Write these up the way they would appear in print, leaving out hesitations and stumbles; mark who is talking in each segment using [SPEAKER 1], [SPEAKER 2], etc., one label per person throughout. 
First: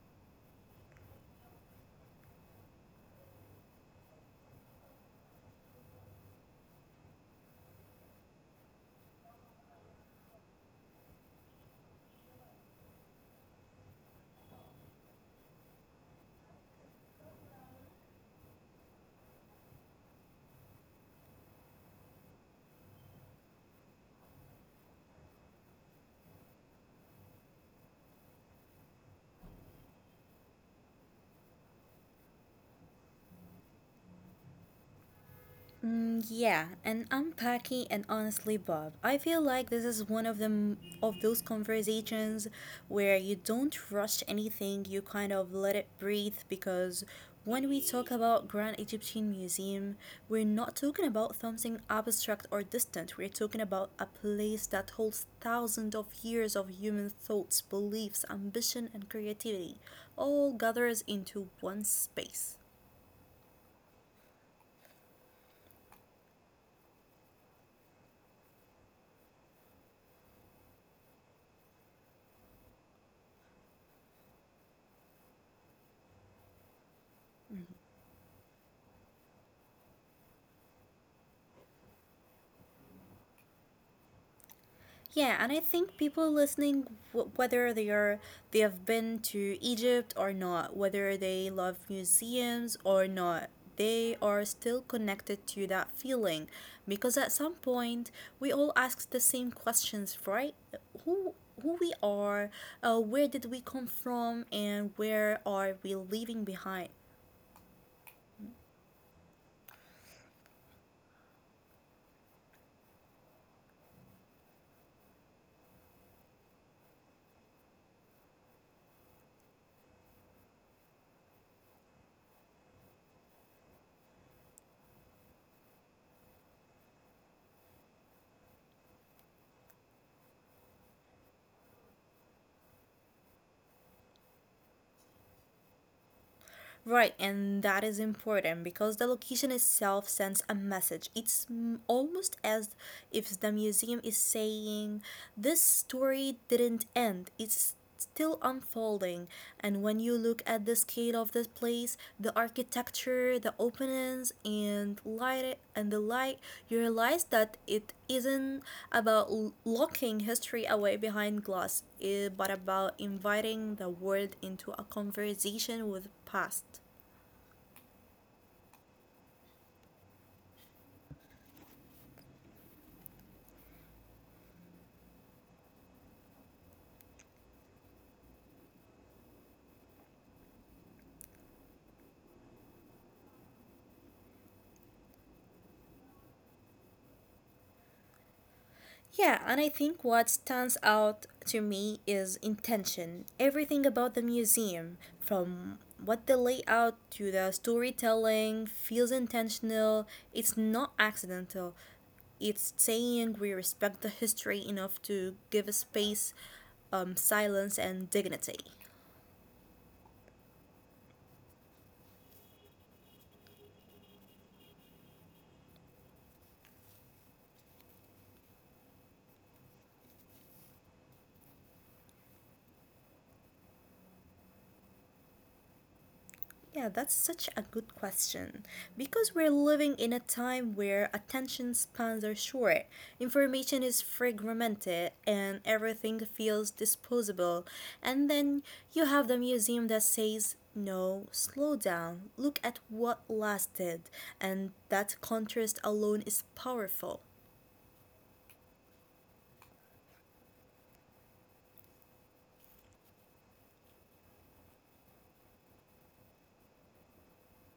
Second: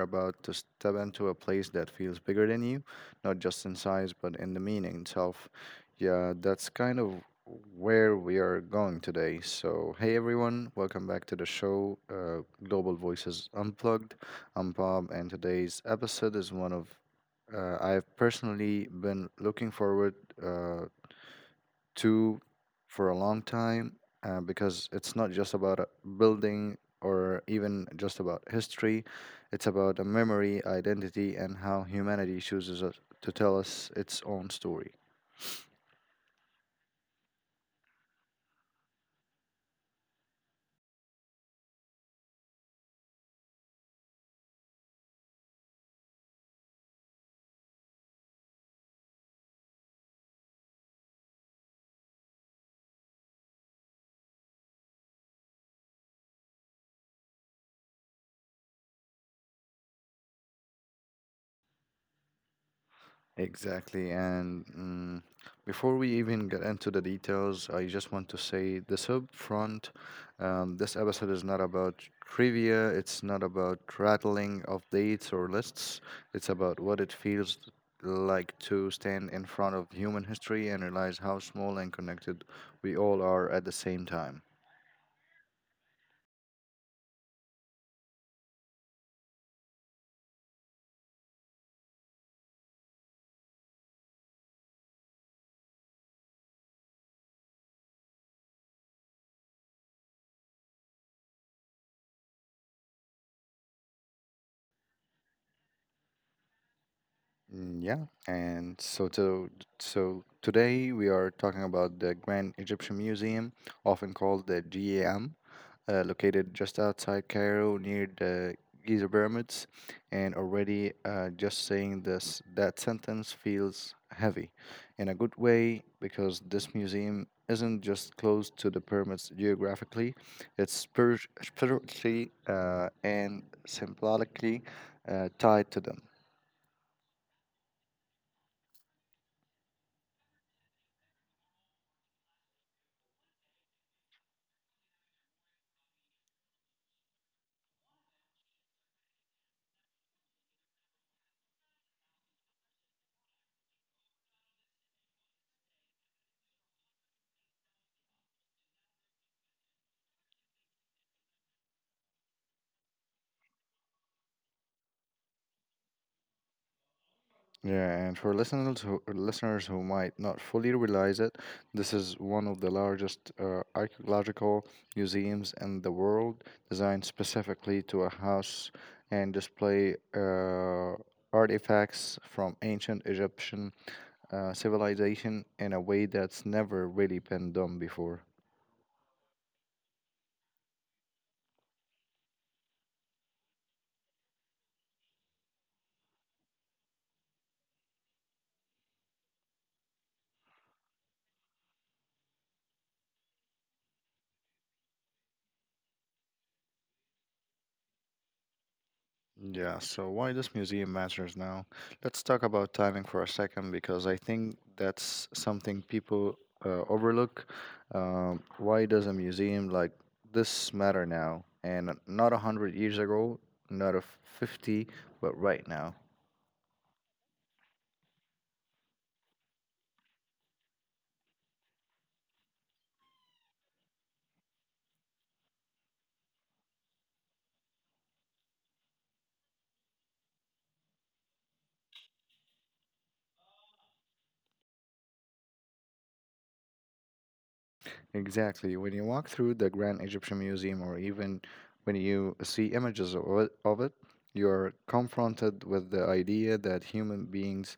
[SPEAKER 1] about to step into a place that feels bigger than you, not just in size, but in the meaning itself. Yeah, that's kind of where we are going today. So, hey everyone, welcome back to the show, Global Voices Unplugged. I'm Bob, and today's episode is one of I've personally been looking forward uh, to for a long time because it's not just about a building or even just about history. It's about a memory, identity, and how humanity to tell us its own story.
[SPEAKER 2] Mm, yeah, and honestly, Bob, I feel like this is one of them of those conversations where you don't rush anything. You kind of let it breathe because when we talk about Grand Egyptian Museum, we're not talking about something abstract or distant. We're talking about a place that holds thousands of years of human thoughts, beliefs, ambition, and creativity, all gathers into one space.
[SPEAKER 1] Exactly. And before we even get into the details, I just want to say this up front. This episode is not about trivia, it's not about rattling of dates or lists. It's about what it feels like to stand in front of human history and realize how small and connected we all are at the same time.
[SPEAKER 2] Yeah, and I think people listening, whether they have been to Egypt or not, whether they love museums or not, they are still connected to that feeling, because at some point we all ask the same questions, right? Who who we are, where did we come from, and where are we leaving behind?
[SPEAKER 1] Mm, yeah, so today we are talking about the Grand Egyptian Museum, often called the GAM. Located just outside Cairo near the Giza pyramids, and already just saying this that sentence feels heavy, in a good way, because this museum isn't just close to the pyramids geographically, it's spiritually and symbolically tied to them.
[SPEAKER 2] Right, and that is important because the location itself sends a message. It's almost as if the museum is saying, this story didn't end, it's still unfolding. And when you look at the scale of this place, the architecture, the openings, and the light, you realize that it isn't about locking history away behind glass, but about inviting the world into a conversation with past.
[SPEAKER 1] Yeah, and for listeners who might not fully realize it, this is one of the largest archaeological museums in the world, designed specifically to a house and display artifacts from ancient Egyptian civilization in a way that's never really been done before.
[SPEAKER 2] Yeah, and I think what stands out to me is intention. Everything about the museum, from what the layout to the storytelling, feels intentional. It's not accidental. It's saying we respect the history enough to give a space, silence, and dignity.
[SPEAKER 1] Yeah, so why this museum matters now? Let's talk about timing for a second because I think that's something people overlook. Why does a museum like this matter now and not a hundred years ago, not a 50, but right now?
[SPEAKER 2] Yeah, that's such a good question. Because we're living in a time where attention spans are short, information is fragmented, and everything feels disposable. And then you have the museum that says, no, slow down, look at what lasted. And that contrast alone is powerful.
[SPEAKER 1] Exactly. When you walk through the Grand Egyptian Museum or even when you see images of it, you are confronted with the idea that human beings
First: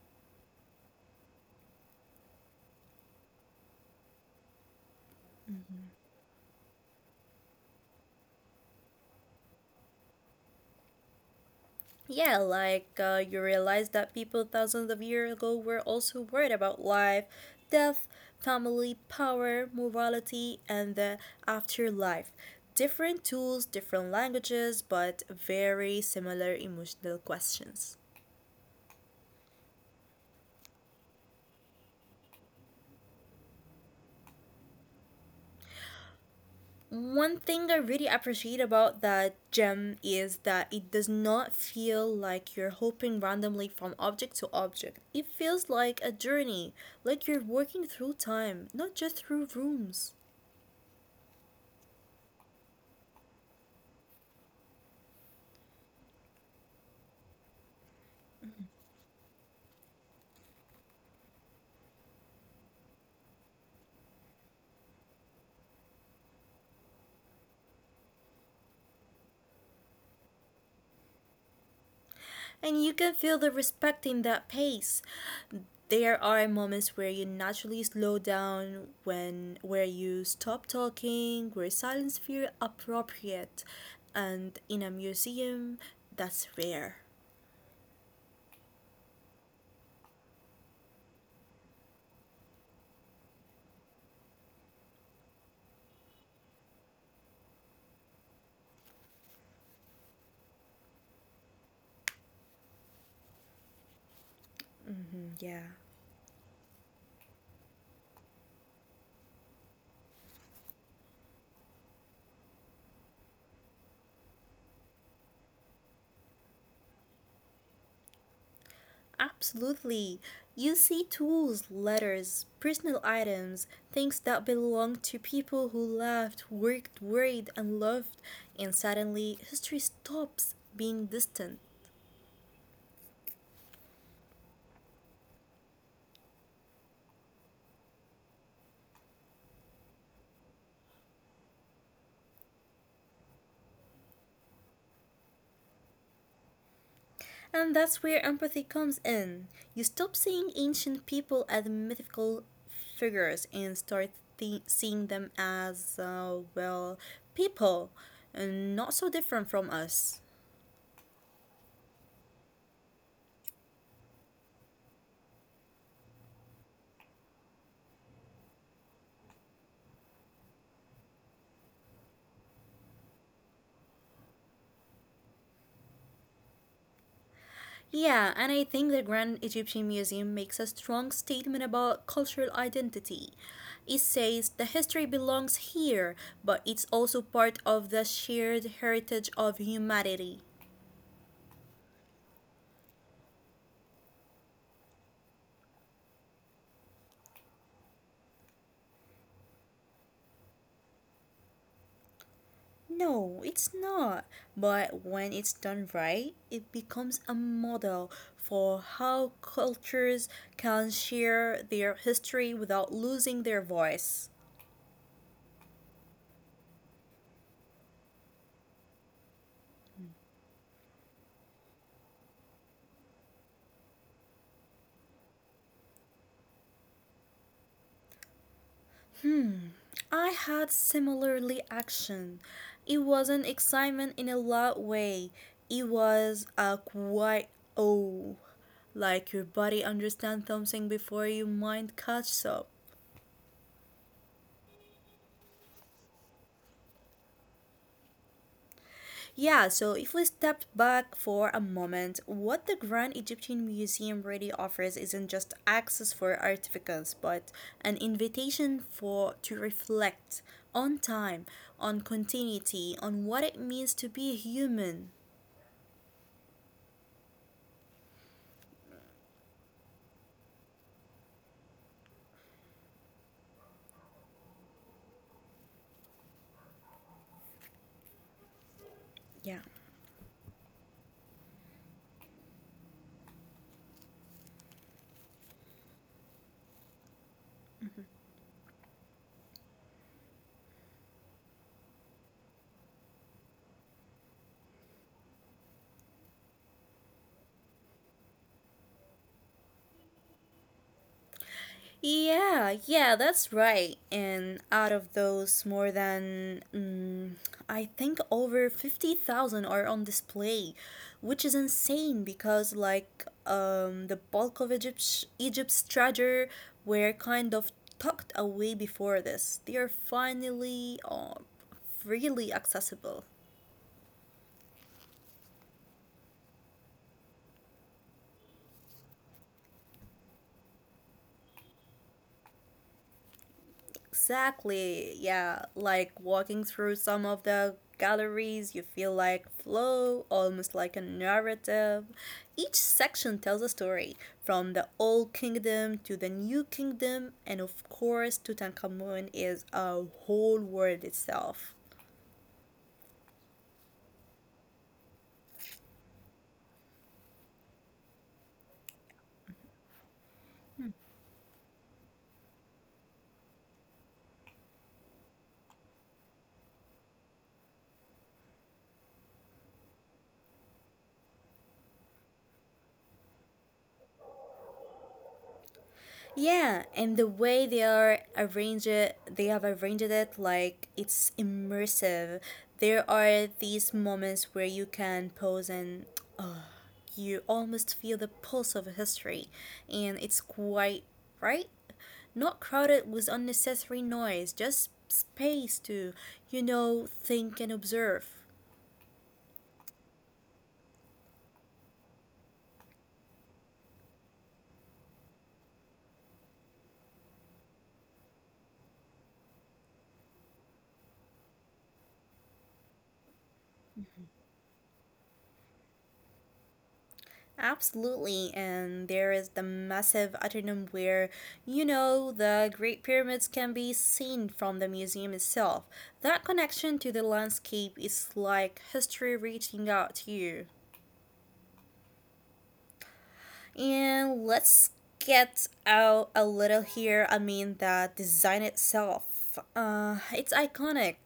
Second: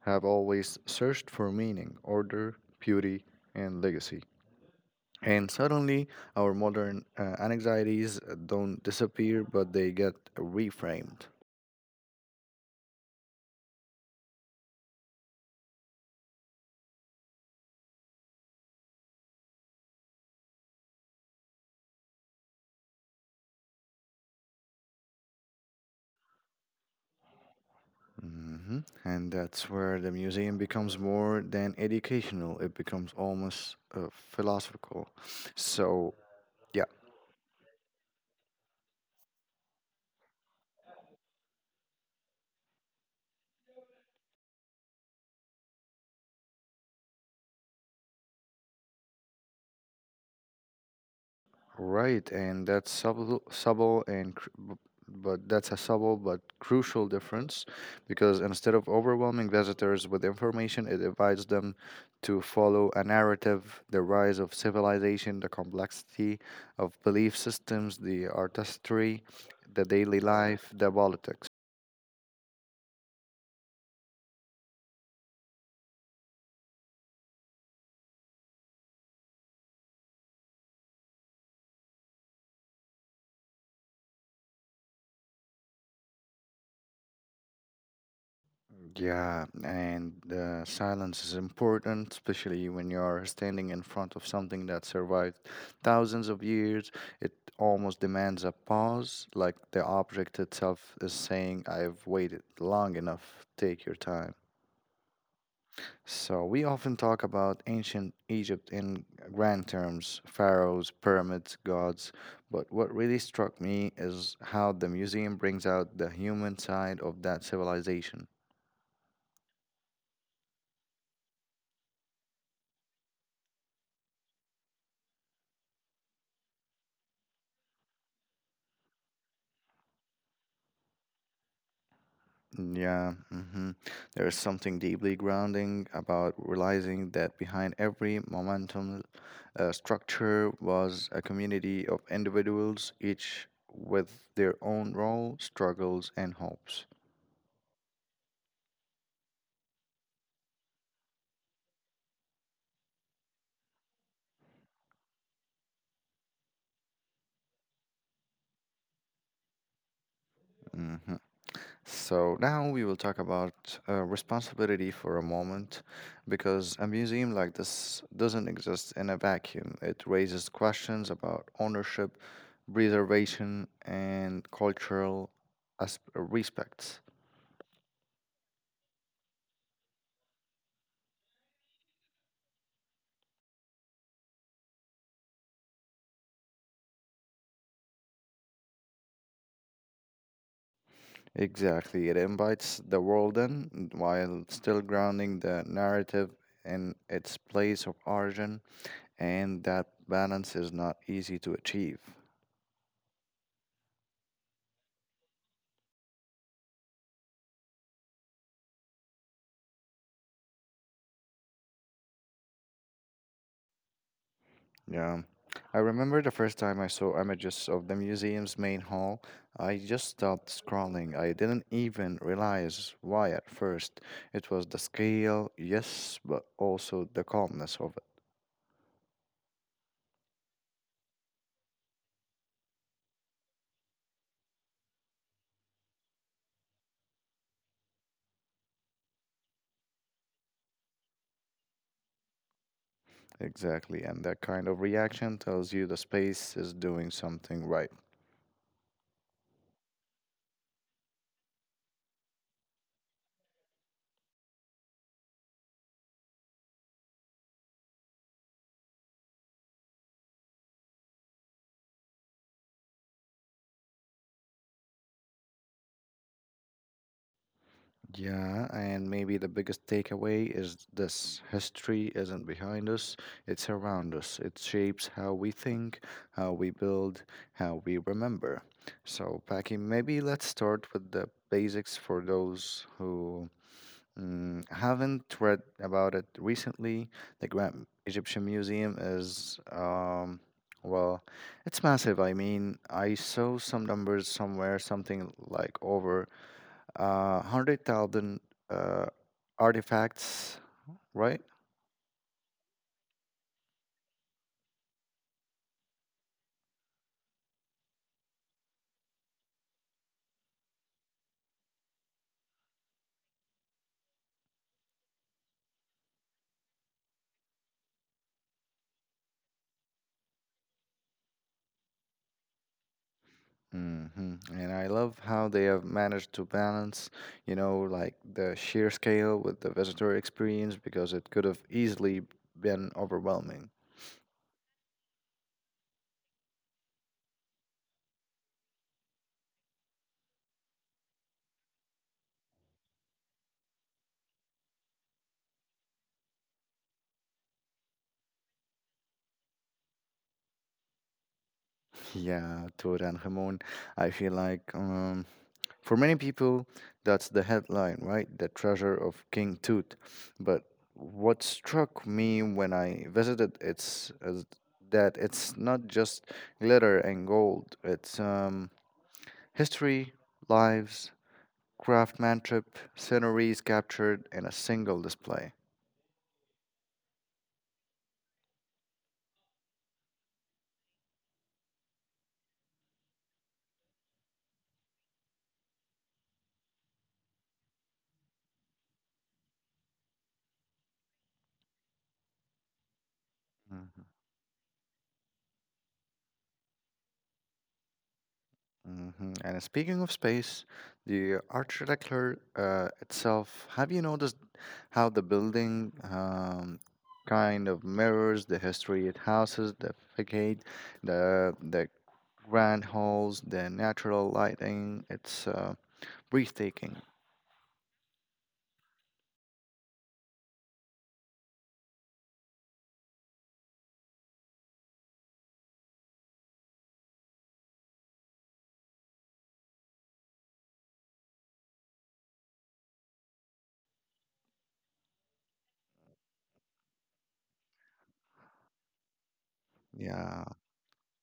[SPEAKER 1] have always searched for meaning, order, beauty, and legacy. And suddenly, our modern anxieties don't disappear, but they get reframed.
[SPEAKER 2] Yeah, like you realize that people thousands of years ago were also worried about life, death, family, power, morality, and the afterlife. Different tools, different languages, but very similar emotional questions.
[SPEAKER 1] Hmm. And that's where the museum becomes more than educational, it becomes almost philosophical. So, yeah.
[SPEAKER 2] One thing I really appreciate about that gem is that it does not feel like you're hopping randomly from object to object. It feels like a journey, like you're walking through time, not just through rooms.
[SPEAKER 1] Right, and that's subtle, subtle and cr- b- but that's a subtle but crucial difference because instead of overwhelming visitors with information, it invites them to follow a narrative, the rise of civilization, the complexity of belief systems, the artistry, the daily life, the politics.
[SPEAKER 2] And you can feel the respect in that pace. There are moments where you naturally slow down, when where you stop talking, where silence feels appropriate, and in a museum, that's rare.
[SPEAKER 1] Yeah, and silence is important, especially when you're standing in front of something that survived thousands of years. It almost demands a pause, like the object itself is saying, I've waited long enough, take your time.
[SPEAKER 2] Hmm, yeah,
[SPEAKER 1] So, we often talk about ancient Egypt in grand terms, pharaohs, pyramids, gods, but what really struck me is how the museum brings out the human side of that civilization.
[SPEAKER 2] absolutely. You see tools, letters, personal items, things that belong to people who loved, worked, worried, and loved, and suddenly history stops being distant.
[SPEAKER 1] Yeah. Hmm. There's something deeply grounding about realizing that behind every momentum structure was a community of individuals, each with their own role, struggles, and hopes.
[SPEAKER 2] And that's where empathy comes in. You stop seeing ancient people as mythical figures and start seeing them as, well, people, and not so different from us.
[SPEAKER 1] Mm-hmm. So now we will talk about responsibility for a moment because a museum like this doesn't exist in a vacuum. It raises questions about ownership, preservation, and cultural respects.
[SPEAKER 2] Yeah, and I think the Grand Egyptian Museum makes a strong statement about cultural identity. It says the history belongs here, but it's also part of the shared heritage of humanity.
[SPEAKER 1] Exactly. It invites the world in while still grounding the narrative in its place of origin, and that balance is not easy to achieve.
[SPEAKER 2] No, it's not. But when it's done right, it becomes a model for how cultures can share their history without losing their voice.
[SPEAKER 1] Yeah. I remember the first time I saw images of the museum's main hall. I just stopped scrolling. I didn't even realize why at first. It was the scale, yes, but also the calmness of
[SPEAKER 2] I had similarly action. It wasn't excitement in a loud way. It was a quiet oh, like your body understands something before your mind catches up.
[SPEAKER 1] it. Exactly. And that kind of reaction tells you the space is doing something right.
[SPEAKER 2] Yeah, so if we step back for a moment, what the Grand Egyptian Museum really offers isn't just access for artifacts, but an invitation for to reflect on time, on continuity, on what it means to be human.
[SPEAKER 1] Yeah, and maybe the biggest takeaway is this: history isn't behind us, it's around us. It shapes how we think, how we build, how we remember. So,
[SPEAKER 2] Yeah.
[SPEAKER 1] Paki, maybe let's start with the basics for those who haven't read about it recently. The Grand Egyptian Museum is, well, it's massive. I mean, I saw some numbers somewhere, something like over 100,000 uh, artifacts, right?
[SPEAKER 2] Yeah, yeah, that's right. And out of those, more than I think over 50,000 are on display, which is insane because, like, the bulk of Egypt's treasure were kind of tucked away before this. They are finally freely accessible.
[SPEAKER 1] Hmm. And I love how they have managed to balance, you know, like the sheer scale with the visitor experience because it could have easily been overwhelming.
[SPEAKER 2] Exactly. Yeah, like walking through some of the galleries, you feel like flow, almost like a narrative. Each section tells a story, from the old kingdom to the new kingdom, and of course, Tutankhamun is a whole world itself.
[SPEAKER 1] Yeah, Tura and Ramon, I feel like. For many people, that's the headline, right? The treasure of King Tut. But what struck me when I visited it's is that it's not just glitter and gold. It's history, lives, craftsmanship, sceneries captured in a single display.
[SPEAKER 2] Yeah, and the way they have arranged it like it's immersive. There are these moments where you can pause and oh, you almost feel the pulse of history, and it's quite right. Not crowded with unnecessary noise, just space to think and observe.
[SPEAKER 1] Hmm. And speaking of space, the architecture itself, have you noticed how the building kind of mirrors the history it houses, the facade, the grand halls, the natural lighting? It's breathtaking.
[SPEAKER 2] Absolutely, and there is the massive atrium where, the Great Pyramids can be seen from the museum itself. That connection to the landscape is like history reaching out to you. And let's get out a little here. I mean, the design itself,
[SPEAKER 1] Yeah.
[SPEAKER 2] it's iconic.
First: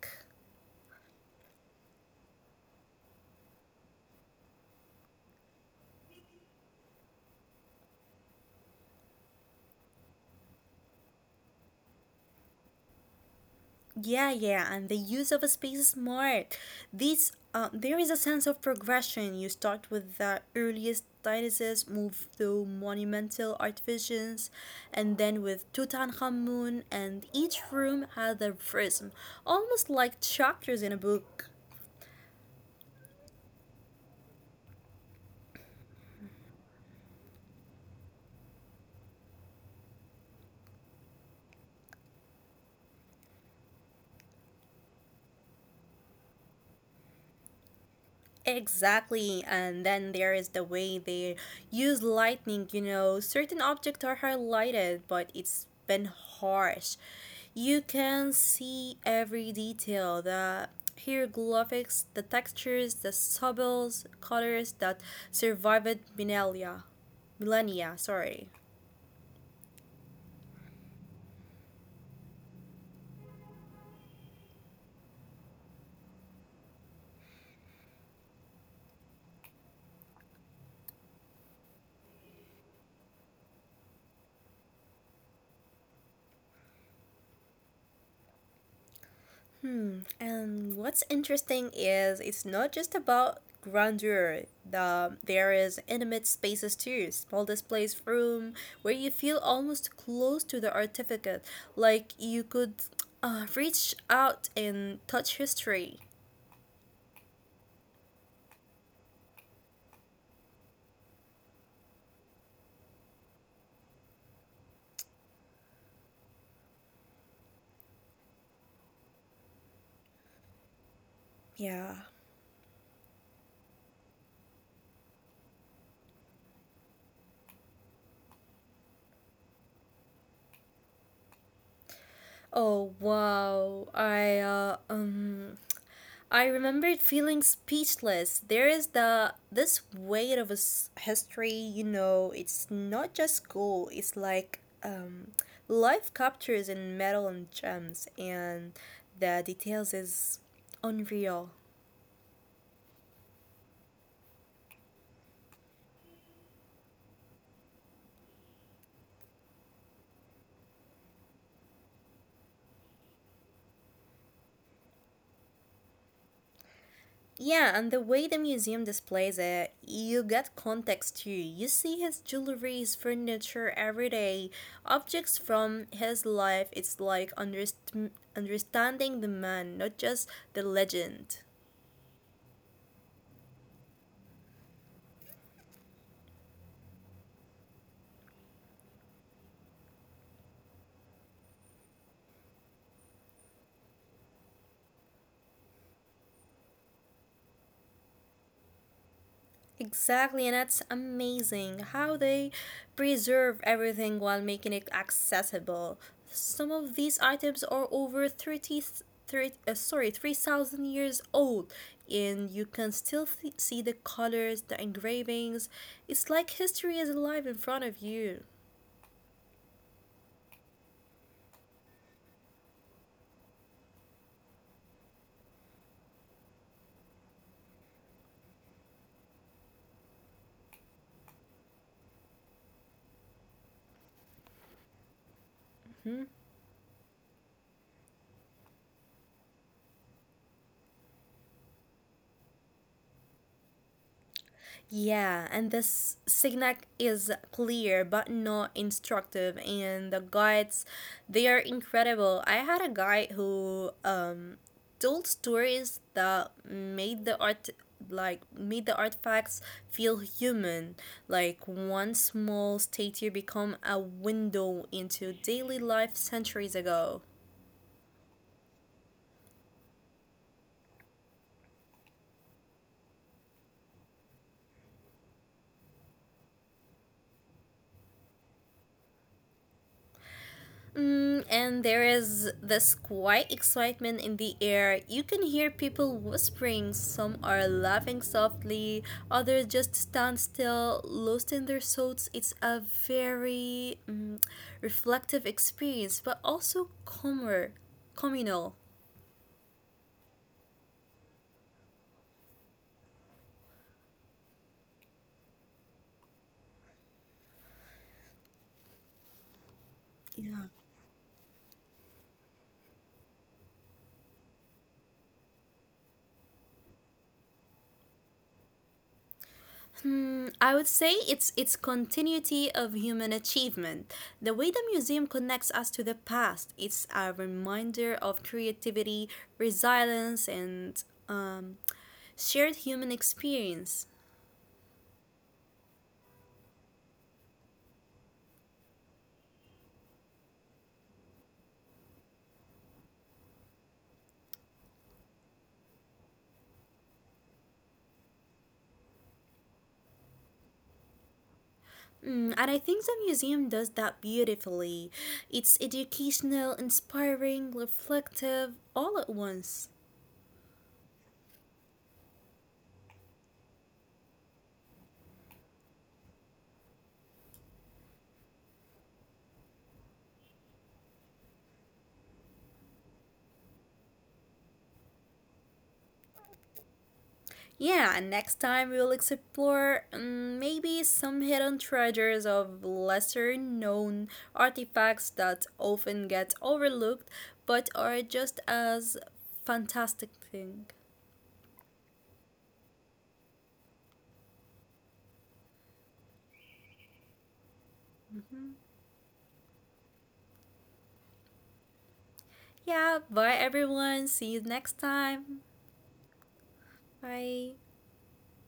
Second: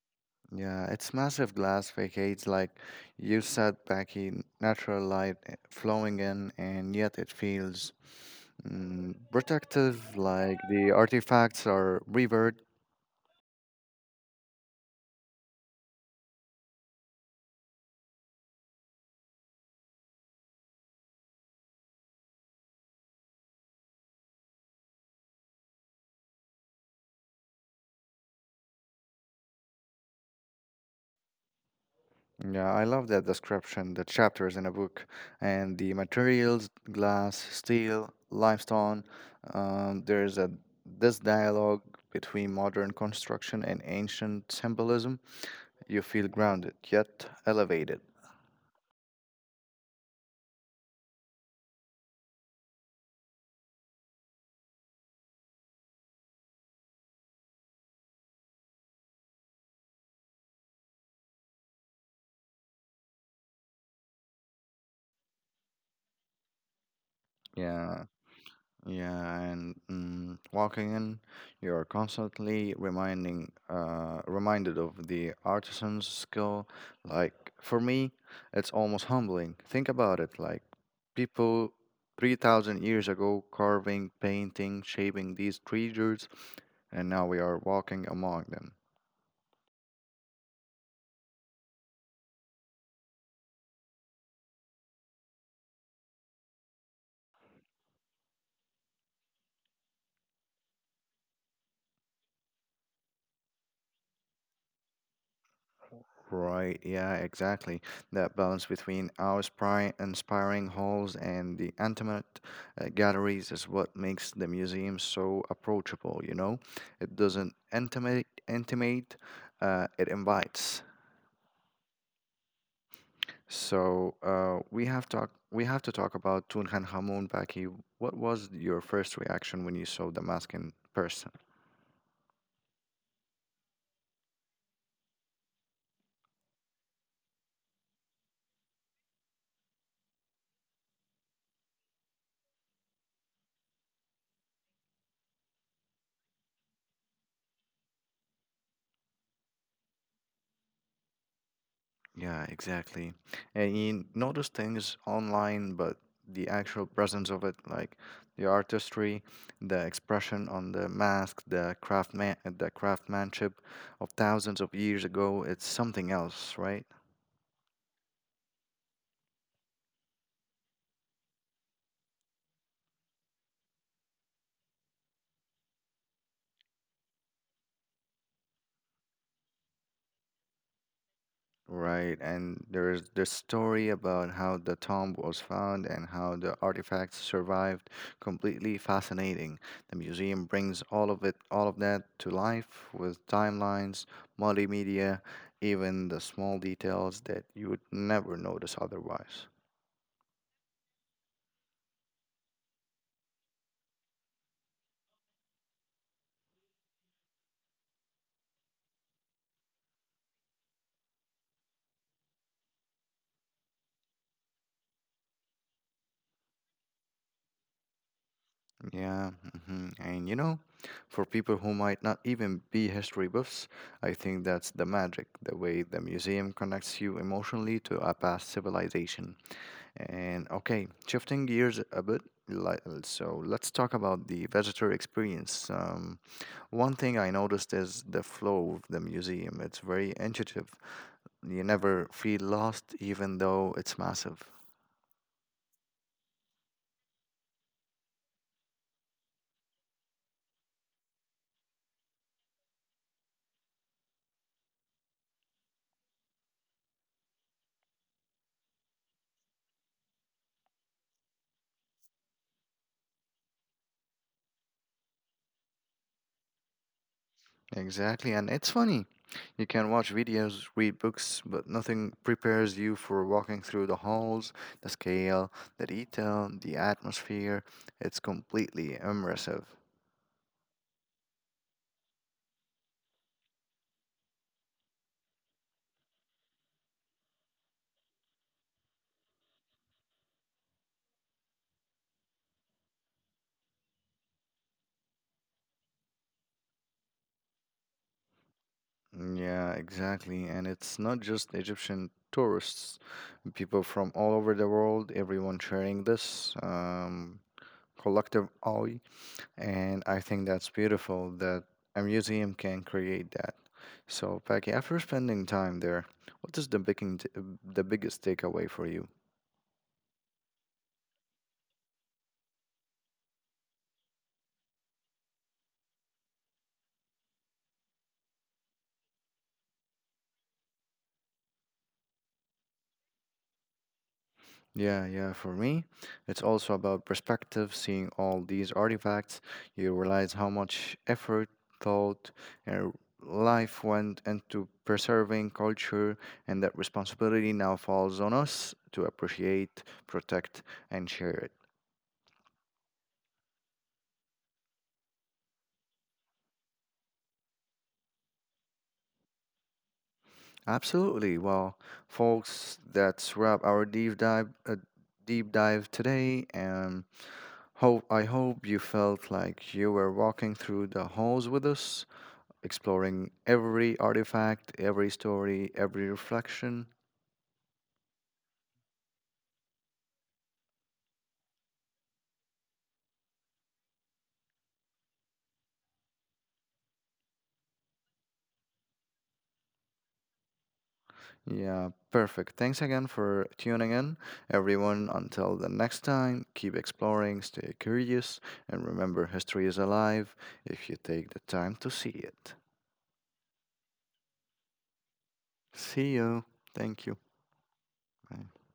[SPEAKER 1] Yeah, its massive glass facades, like you said, Becky, natural light flowing in, and yet it feels protective, like the artifacts are revered.
[SPEAKER 2] Yeah, yeah, and the use of space is smart. There is a sense of progression. You start with the earliest dinosaurs, move to monumental artifices, and then with Tutankhamun, and each room has a prism, almost like chapters in a book.
[SPEAKER 1] Yeah, I love that description, the chapters in a book, and the materials, glass, steel, limestone. There's a this dialogue between modern construction and ancient symbolism. You feel grounded, yet elevated.
[SPEAKER 2] Exactly, and then there is the way they use lightning. You know, certain objects are highlighted, but it's been harsh. You can see every detail the hieroglyphics, the textures, the subtle colors that survived millennia. Millennia,
[SPEAKER 1] Yeah.
[SPEAKER 2] sorry.
[SPEAKER 1] Yeah, and walking in, you are constantly reminded of the artisan's skill. Like for me, it's almost humbling. Think about it. Like people 3,000 years ago carving, painting, shaping these creatures, and now we are walking among them.
[SPEAKER 2] And what's interesting is it's not just about grandeur. There is intimate spaces too, small displays room where you feel almost close to the artifact, like you could reach out and touch history.
[SPEAKER 1] Right, yeah, exactly. That balance between our inspiring halls and the intimate galleries is what makes the museum so approachable, you know? It doesn't intimate, intimate it invites.
[SPEAKER 2] Yeah.
[SPEAKER 1] So we have talk we have to talk about Tutankhamun, Baki. What was your first reaction when you saw the mask in person?
[SPEAKER 2] Oh wow! I remembered feeling speechless. There is the this weight of his history, it's not just school, it's like life captures in metal and gems and the details is unreal.
[SPEAKER 1] Yeah, exactly. And you notice things online, but the actual presence of it, like the artistry, the expression on the mask, the craftsmanship of thousands of years ago, it's something else, right?
[SPEAKER 2] Yeah, and the way the museum displays it, you get context too. You see his jewelry, his furniture, everyday objects from his life. It's like understanding the man, not just the legend.
[SPEAKER 1] Right, and there's the story about how the tomb was found and how the artifacts survived. Completely fascinating. The museum brings all of that to life with timelines, multimedia, even the small details that you would never notice otherwise.
[SPEAKER 2] Exactly, and that's amazing how they preserve everything while making it accessible. Some of these items are over thirty, thirty. 30, sorry, 3,000 years old, and you can still see the colors, the engravings. It's like history is alive in front of you.
[SPEAKER 1] Yeah. Hmm. And you know, for people who might not even be history buffs, I think that's the magic, the way the museum connects you emotionally to a past civilization. And okay, shifting gears a bit, like, so let's talk about the visitor experience.
[SPEAKER 2] Mhm.
[SPEAKER 1] One thing I noticed is the flow of the museum. It's very intuitive. You never feel lost, even though it's massive.
[SPEAKER 2] Yeah, and this signac is clear but not instructive, and the guides, they are incredible. I had a guide who told stories that made the artifacts feel human, like one small statue become a window into daily life centuries ago.
[SPEAKER 1] Exactly, and it's funny. You can watch videos, read books, but nothing prepares you for walking through the halls, the scale, the detail, the atmosphere. It's completely immersive.
[SPEAKER 2] And there is this quiet excitement in the air. You can hear people whispering. Some are laughing softly, others just stand still, lost in their thoughts. It's a very reflective experience, but also calmer, communal.
[SPEAKER 1] Yeah, exactly. And it's not just Egyptian tourists, people from all over the world, everyone sharing this collective eye. And I think that's
[SPEAKER 2] Yeah.
[SPEAKER 1] beautiful that a museum can create that. So, Paki, after spending time there, what is the biggest takeaway for you?
[SPEAKER 2] I would say it's its continuity of human achievement. The way the museum connects us to the past, it's a reminder of creativity, resilience, and shared human experience.
[SPEAKER 1] Yeah, yeah, for me, it's also about perspective, seeing all these artifacts, you realize how much effort, thought, and life went into preserving culture, and that responsibility now falls on us to appreciate, protect, and share it.
[SPEAKER 2] And I think the museum does that beautifully. It's educational, inspiring, reflective, all at once.
[SPEAKER 1] Absolutely. Well, folks, that's wrap our deep dive today, and hope I hope you felt like you were walking through the halls with us exploring every artifact, every story, every reflection.
[SPEAKER 2] Yeah, and next time we'll explore maybe some hidden treasures of lesser known artifacts that often get overlooked but are just as fantastic thing.
[SPEAKER 1] Yeah, perfect. Thanks again for tuning in, everyone. Until the next time, keep exploring, stay curious, and remember history is alive if you take the time to see it.
[SPEAKER 2] Yeah, bye everyone. See you next time.
[SPEAKER 1] See you. Thank you.
[SPEAKER 2] Bye.
[SPEAKER 1] Bye.